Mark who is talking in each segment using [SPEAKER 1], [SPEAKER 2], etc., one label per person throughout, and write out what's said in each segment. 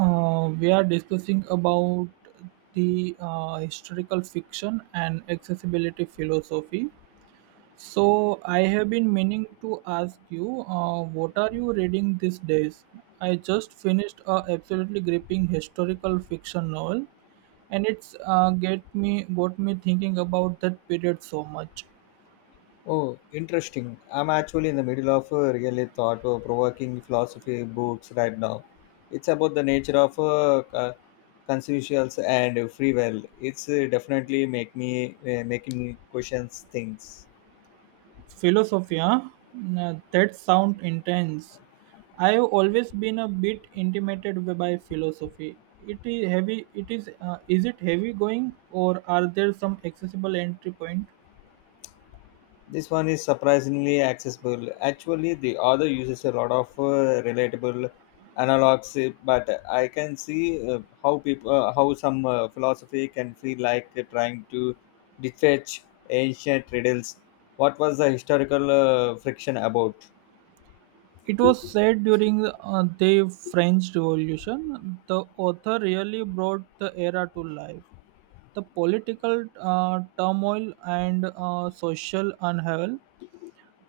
[SPEAKER 1] We are discussing about the historical fiction and accessibility philosophy. So I have been meaning to ask you, what are you reading these days? I just finished a absolutely gripping historical fiction novel, and it's get me got me thinking about that period so much.
[SPEAKER 2] Oh, interesting. I'm actually in the middle of a really thought provoking philosophy books right now. It's about the nature of consensuals and free will. It's definitely make me making me questions things.
[SPEAKER 1] Philosophia, that sound intense. I've always been a bit intimidated by philosophy. It is heavy. It is. Is it heavy going, or are there some accessible entry point?
[SPEAKER 2] This one is surprisingly accessible. Actually, the author uses a lot of relatable analogs, but I can see how people, how some philosophy can feel like trying to detach ancient riddles. What was the historical friction about?
[SPEAKER 1] It was said during the French Revolution, the author really brought the era to life. The political turmoil and social unravel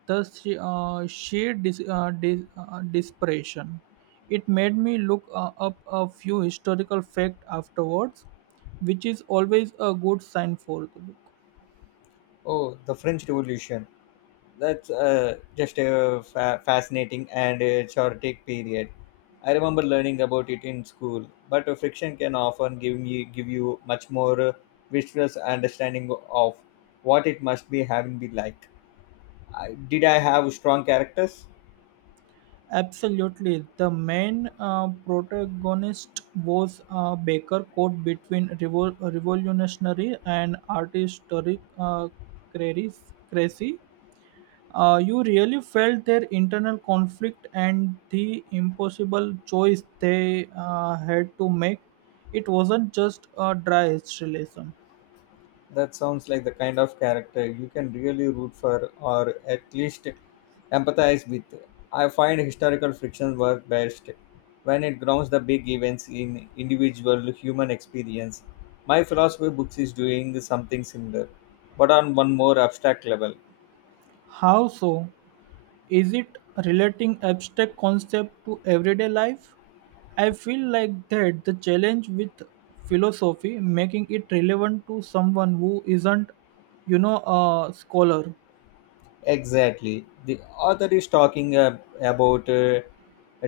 [SPEAKER 1] the sheer desperation. It made me look up a few historical facts afterwards, which is always a good sign for the book.
[SPEAKER 2] Oh, the French Revolution. That's just a fascinating and a chaotic period. I remember learning about it in school, but friction can often give you much more visual understanding of what it must be having be like. I, did I have strong characters?
[SPEAKER 1] Absolutely, the main protagonist was a baker caught between revolutionary and artistic crazy. You really felt their internal conflict and the impossible choice they had to make. It wasn't just a dry relation.
[SPEAKER 2] That sounds like the kind of character you can really root for or at least empathize with. I find historical fiction work best when it grounds the big events in individual human experience. My philosophy books is doing something similar, but on one more abstract level.
[SPEAKER 1] How so? Is it relating abstract concept to everyday life? I feel like that the challenge with philosophy, making it relevant to someone who isn't, you know, a scholar.
[SPEAKER 2] Exactly. The author is talking about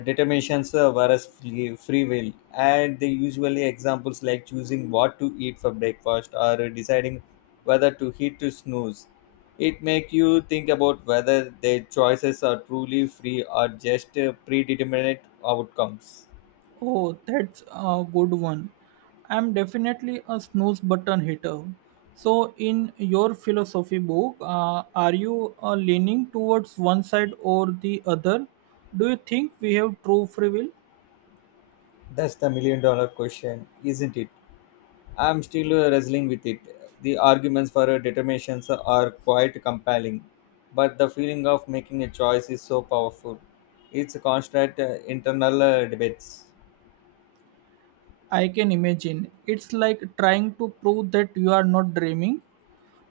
[SPEAKER 2] determinations versus free will, and they usually examples like choosing what to eat for breakfast or deciding whether to hit to snooze. It make you think about whether their choices are truly free or just predetermined outcomes.
[SPEAKER 1] Oh, that's a good one. I'm definitely a snooze button hitter. So, in your philosophy book, are you leaning towards one side or the other? Do you think we have true free will?
[SPEAKER 2] That's the million-dollar question, isn't it? I'm still wrestling with it. The arguments for determinations are quite compelling, but the feeling of making a choice is so powerful. It's a constant internal debates.
[SPEAKER 1] I can imagine. It's like trying to prove that you are not dreaming.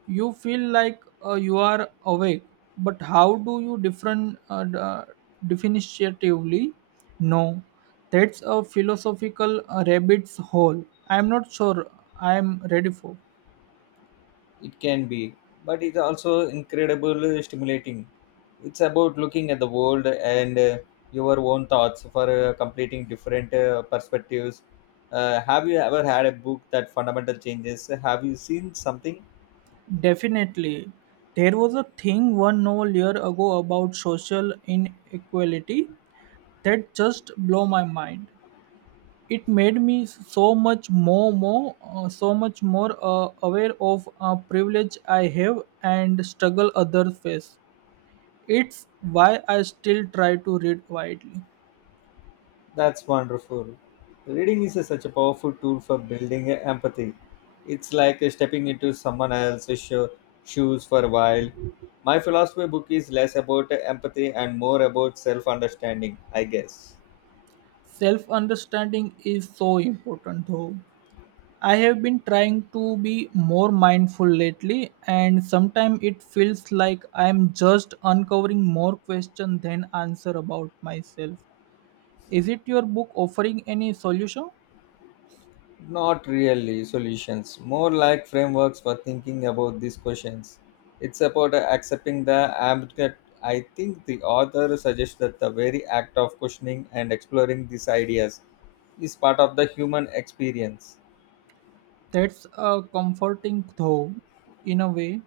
[SPEAKER 1] You feel like you are awake, but how do you different definitively? No, that's a philosophical rabbit's hole. I'm not sure I'm ready for.
[SPEAKER 2] It can be, but it's also incredibly stimulating. It's about looking at the world and your own thoughts for completing different perspectives. Have you ever had a book that fundamental changes? Have you seen something?
[SPEAKER 1] Definitely. There was a thing one novel year ago about social inequality that just blew my mind. It made me so much more aware of privilege I have and struggle others face. It's why I still try to read widely.
[SPEAKER 2] That's wonderful. Reading is such a powerful tool for building empathy. It's like stepping into someone else's shoes for a while. My philosophy book is less about empathy and more about self understanding, I guess.
[SPEAKER 1] Self understanding is so important though. I have been trying to be more mindful lately and sometimes it feels like I'm just uncovering more questions than answer about myself. Is it your book offering any solution?
[SPEAKER 2] Not really solutions, more like frameworks for thinking about these questions. It's about accepting the ambiguity. I think the author suggests that the very act of questioning and exploring these ideas is part of the human experience.
[SPEAKER 1] That's a comforting though, in a way.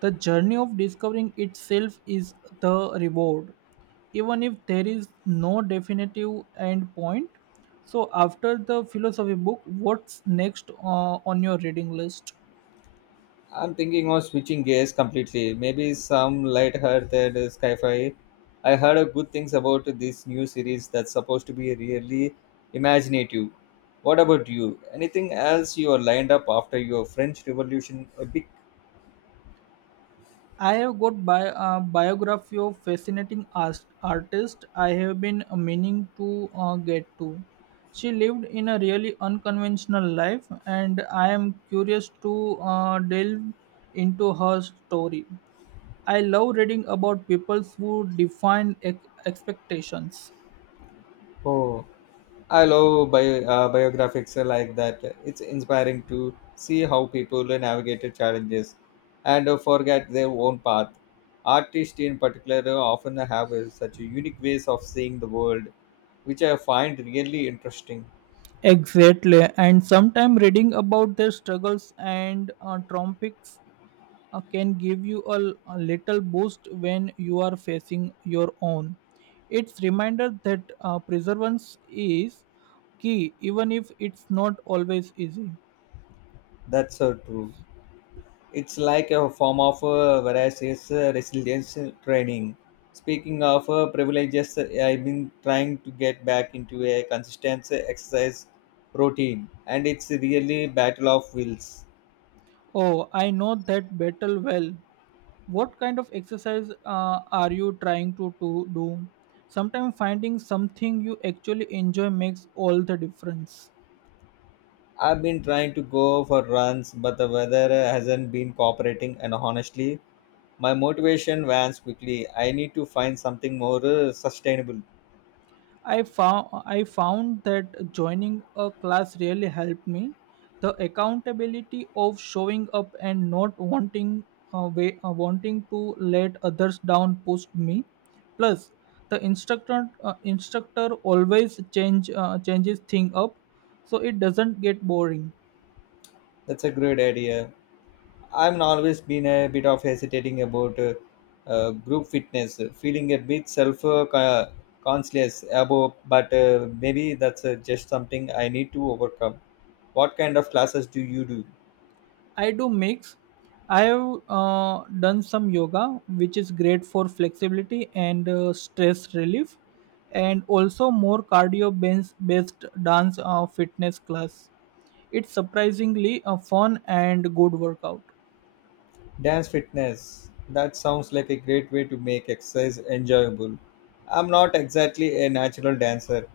[SPEAKER 1] The journey of discovering itself is the reward, even if there is no definitive end point. So, after the philosophy book, what's next on your reading list?
[SPEAKER 2] I'm thinking of switching gears completely. Maybe some light-hearted sci-fi. I heard a good things about this new series that's supposed to be really imaginative. What about you? Anything else you are lined up after your French Revolution epic?
[SPEAKER 1] I have got biography of fascinating artist I have been meaning to get to. She lived in a really unconventional life, and I am curious to delve into her story. I love reading about people who define expectations.
[SPEAKER 2] Oh. I love biographics like that. It's inspiring to see how people navigated challenges and forget their own path. Artists, in particular, often have such unique ways of seeing the world, which I find really interesting.
[SPEAKER 1] Exactly, and sometimes reading about their struggles and triumphs can give you a little boost when you are facing your own. It's reminder that perseverance is key, even if it's not always easy.
[SPEAKER 2] That's so true. It's like a form of various resilience training. Speaking of privileges, I've been trying to get back into a consistent exercise routine, and it's really battle of wills.
[SPEAKER 1] Oh, I know that battle well. What kind of exercise are you trying to do? Sometimes finding something you actually enjoy makes all the difference.
[SPEAKER 2] I've been trying to go for runs, but the weather hasn't been cooperating, and honestly, my motivation wanes quickly. I need to find something more sustainable.
[SPEAKER 1] I found that joining a class really helped me. The accountability of showing up and not wanting to let others down pushed me. Plus, the instructor always changes thing up, so it doesn't get boring.
[SPEAKER 2] That's a great idea. I've always been a bit of hesitating about group fitness, feeling a bit self conscious about, but maybe that's just something I need to overcome. What kind of classes do you do?
[SPEAKER 1] I do mix. I have done some yoga, which is great for flexibility and stress relief, and also more cardio based dance fitness class. It's surprisingly a fun and good workout.
[SPEAKER 2] Dance fitness. That sounds like a great way to make exercise enjoyable. I'm not exactly a natural dancer,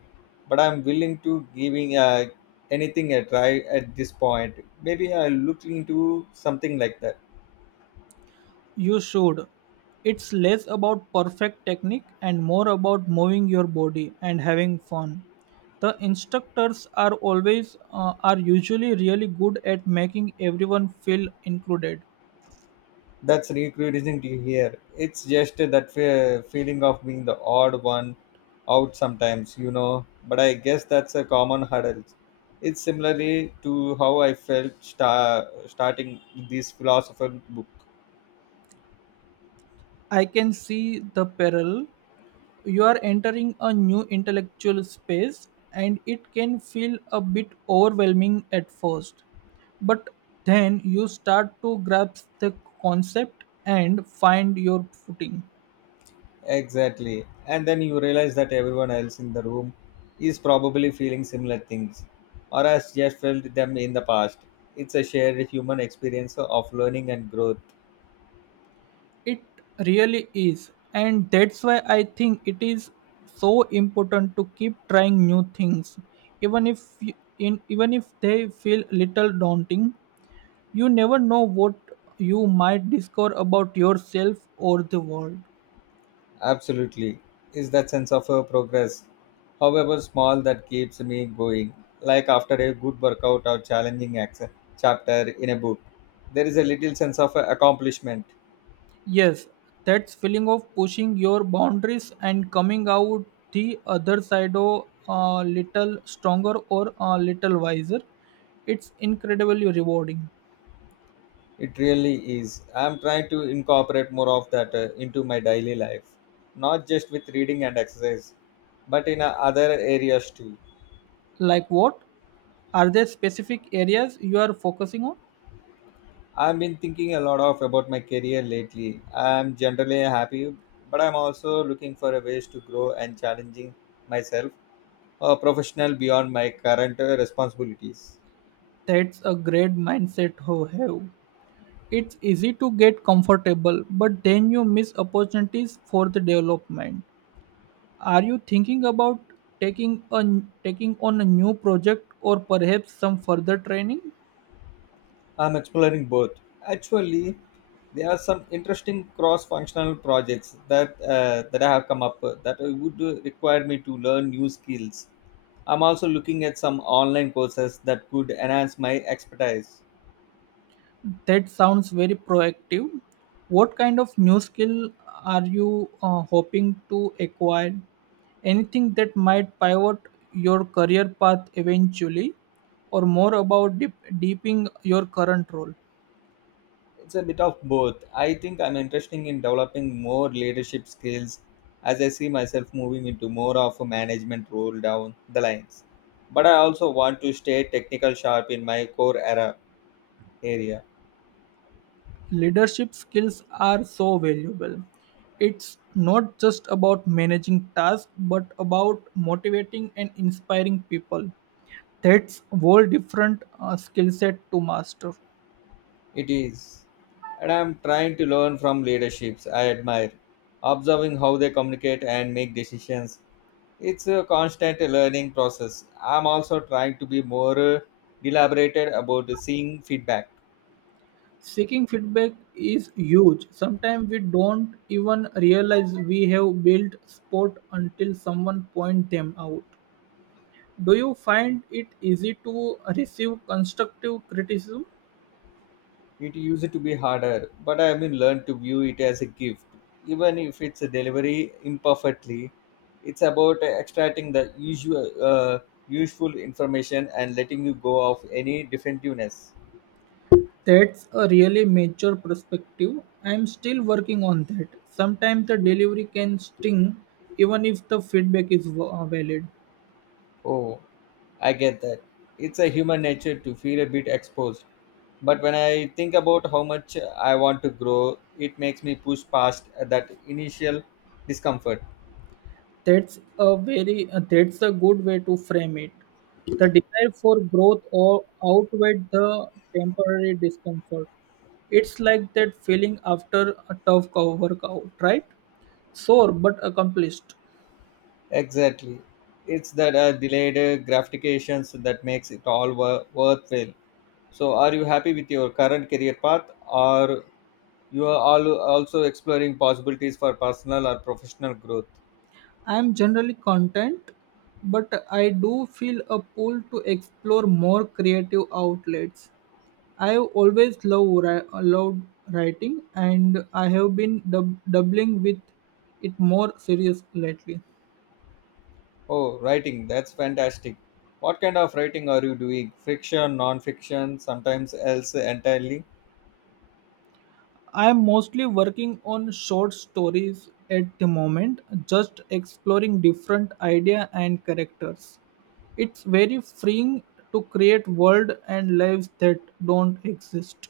[SPEAKER 2] but I'm willing to giving anything a try at this point. Maybe I'll look into something like that.
[SPEAKER 1] You should. It's less about perfect technique and more about moving your body and having fun. The instructors are usually really good at making everyone feel included.
[SPEAKER 2] That's recruit isn't here. It's just that feeling of being the odd one out sometimes, you know. But I guess that's a common hurdle. It's similarly to how I felt starting this philosopher book.
[SPEAKER 1] I can see the peril. You are entering a new intellectual space, and it can feel a bit overwhelming at first. But then you start to grasp the concept and find your footing.
[SPEAKER 2] Exactly. And then you realize that everyone else in the room is probably feeling similar things or has just felt them in the past. It's a shared human experience of learning and growth.
[SPEAKER 1] It really is, and that's why I think it is so important to keep trying new things, even if you- in even if they feel little daunting. You never know what you might discover about yourself or the world.
[SPEAKER 2] Absolutely. Is that sense of progress, however small, that keeps me going. Like after a good workout or challenging chapter in a book, there is a little sense of accomplishment.
[SPEAKER 1] Yes, that feeling of pushing your boundaries and coming out the other side of a little stronger or a little wiser. It's incredibly rewarding.
[SPEAKER 2] It really is. I'm trying to incorporate more of that into my daily life, not just with reading and exercise, but in other areas too.
[SPEAKER 1] Like what? Are there specific areas you are focusing on?
[SPEAKER 2] I've been thinking a lot of about my career lately. I'm generally happy, but I'm also looking for a ways to grow and challenging myself professional beyond my current responsibilities.
[SPEAKER 1] That's a great mindset to have. It's easy to get comfortable, but then you miss opportunities for the development. Are you thinking about taking a taking on a new project or perhaps some further training?
[SPEAKER 2] I'm exploring both. Actually, there are some interesting cross-functional projects that I have come up with that would require me to learn new skills. I'm also looking at some online courses that could enhance my expertise.
[SPEAKER 1] That sounds very proactive. What kind of new skill are you hoping to acquire? Anything that might pivot your career path eventually, or more about deeping your current role?
[SPEAKER 2] It's a bit of both. I think I'm interested in developing more leadership skills as I see myself moving into more of a management role down the lines. But I also want to stay technical sharp in my core era area.
[SPEAKER 1] Leadership skills are so valuable. It's not just about managing tasks, but about motivating and inspiring people. That's a whole different skill set to master.
[SPEAKER 2] It is. And I'm trying to learn from leaderships I admire, observing how they communicate and make decisions. It's a constant learning process. I'm also trying to be more deliberated about seeing feedback.
[SPEAKER 1] Seeking feedback is huge. Sometimes we don't even realize we have built sport until someone point them out. Do you find it easy to receive constructive criticism?
[SPEAKER 2] It used to be harder, but I have been learned to view it as a gift. Even if it's a delivery imperfectly, it's about extracting the useful information and letting you go of any defensiveness.
[SPEAKER 1] That's a really mature perspective. I'm still working on that. Sometimes the delivery can sting, even if the feedback is valid.
[SPEAKER 2] Oh, I get that. It's a human nature to feel a bit exposed. But when I think about how much I want to grow, it makes me push past that initial discomfort.
[SPEAKER 1] That's a good way to frame it. The desire for growth or outweigh the temporary discomfort. It's like that feeling after a tough workout, right? Sore but accomplished.
[SPEAKER 2] Exactly. It's that delayed gratifications that makes it all worthwhile. So, are you happy with your current career path, or you are all also exploring possibilities for personal or professional growth?
[SPEAKER 1] I'm generally content, but I do feel a pull to explore more creative outlets. I've always loved writing, and I have been doubling with it more serious lately.
[SPEAKER 2] Oh, writing. That's fantastic. What kind of writing are you doing? Fiction, non-fiction, sometimes else entirely?
[SPEAKER 1] I'm mostly working on short stories at the moment, just exploring different idea and characters. It's very freeing to create world and lives that don't exist.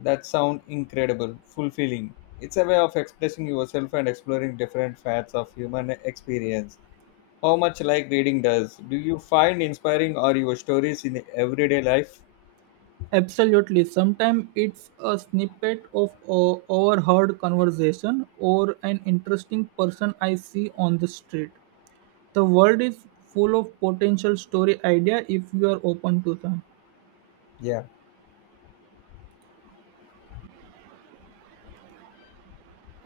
[SPEAKER 2] That sound incredible, fulfilling. It's a way of expressing yourself and exploring different facets of human experience. How much like reading does? Do you find inspiring or your stories in everyday life?
[SPEAKER 1] Absolutely. Sometimes it's a snippet of a overheard conversation or an interesting person I see on the street. The world is full of potential story idea if you are open to them.
[SPEAKER 2] Yeah.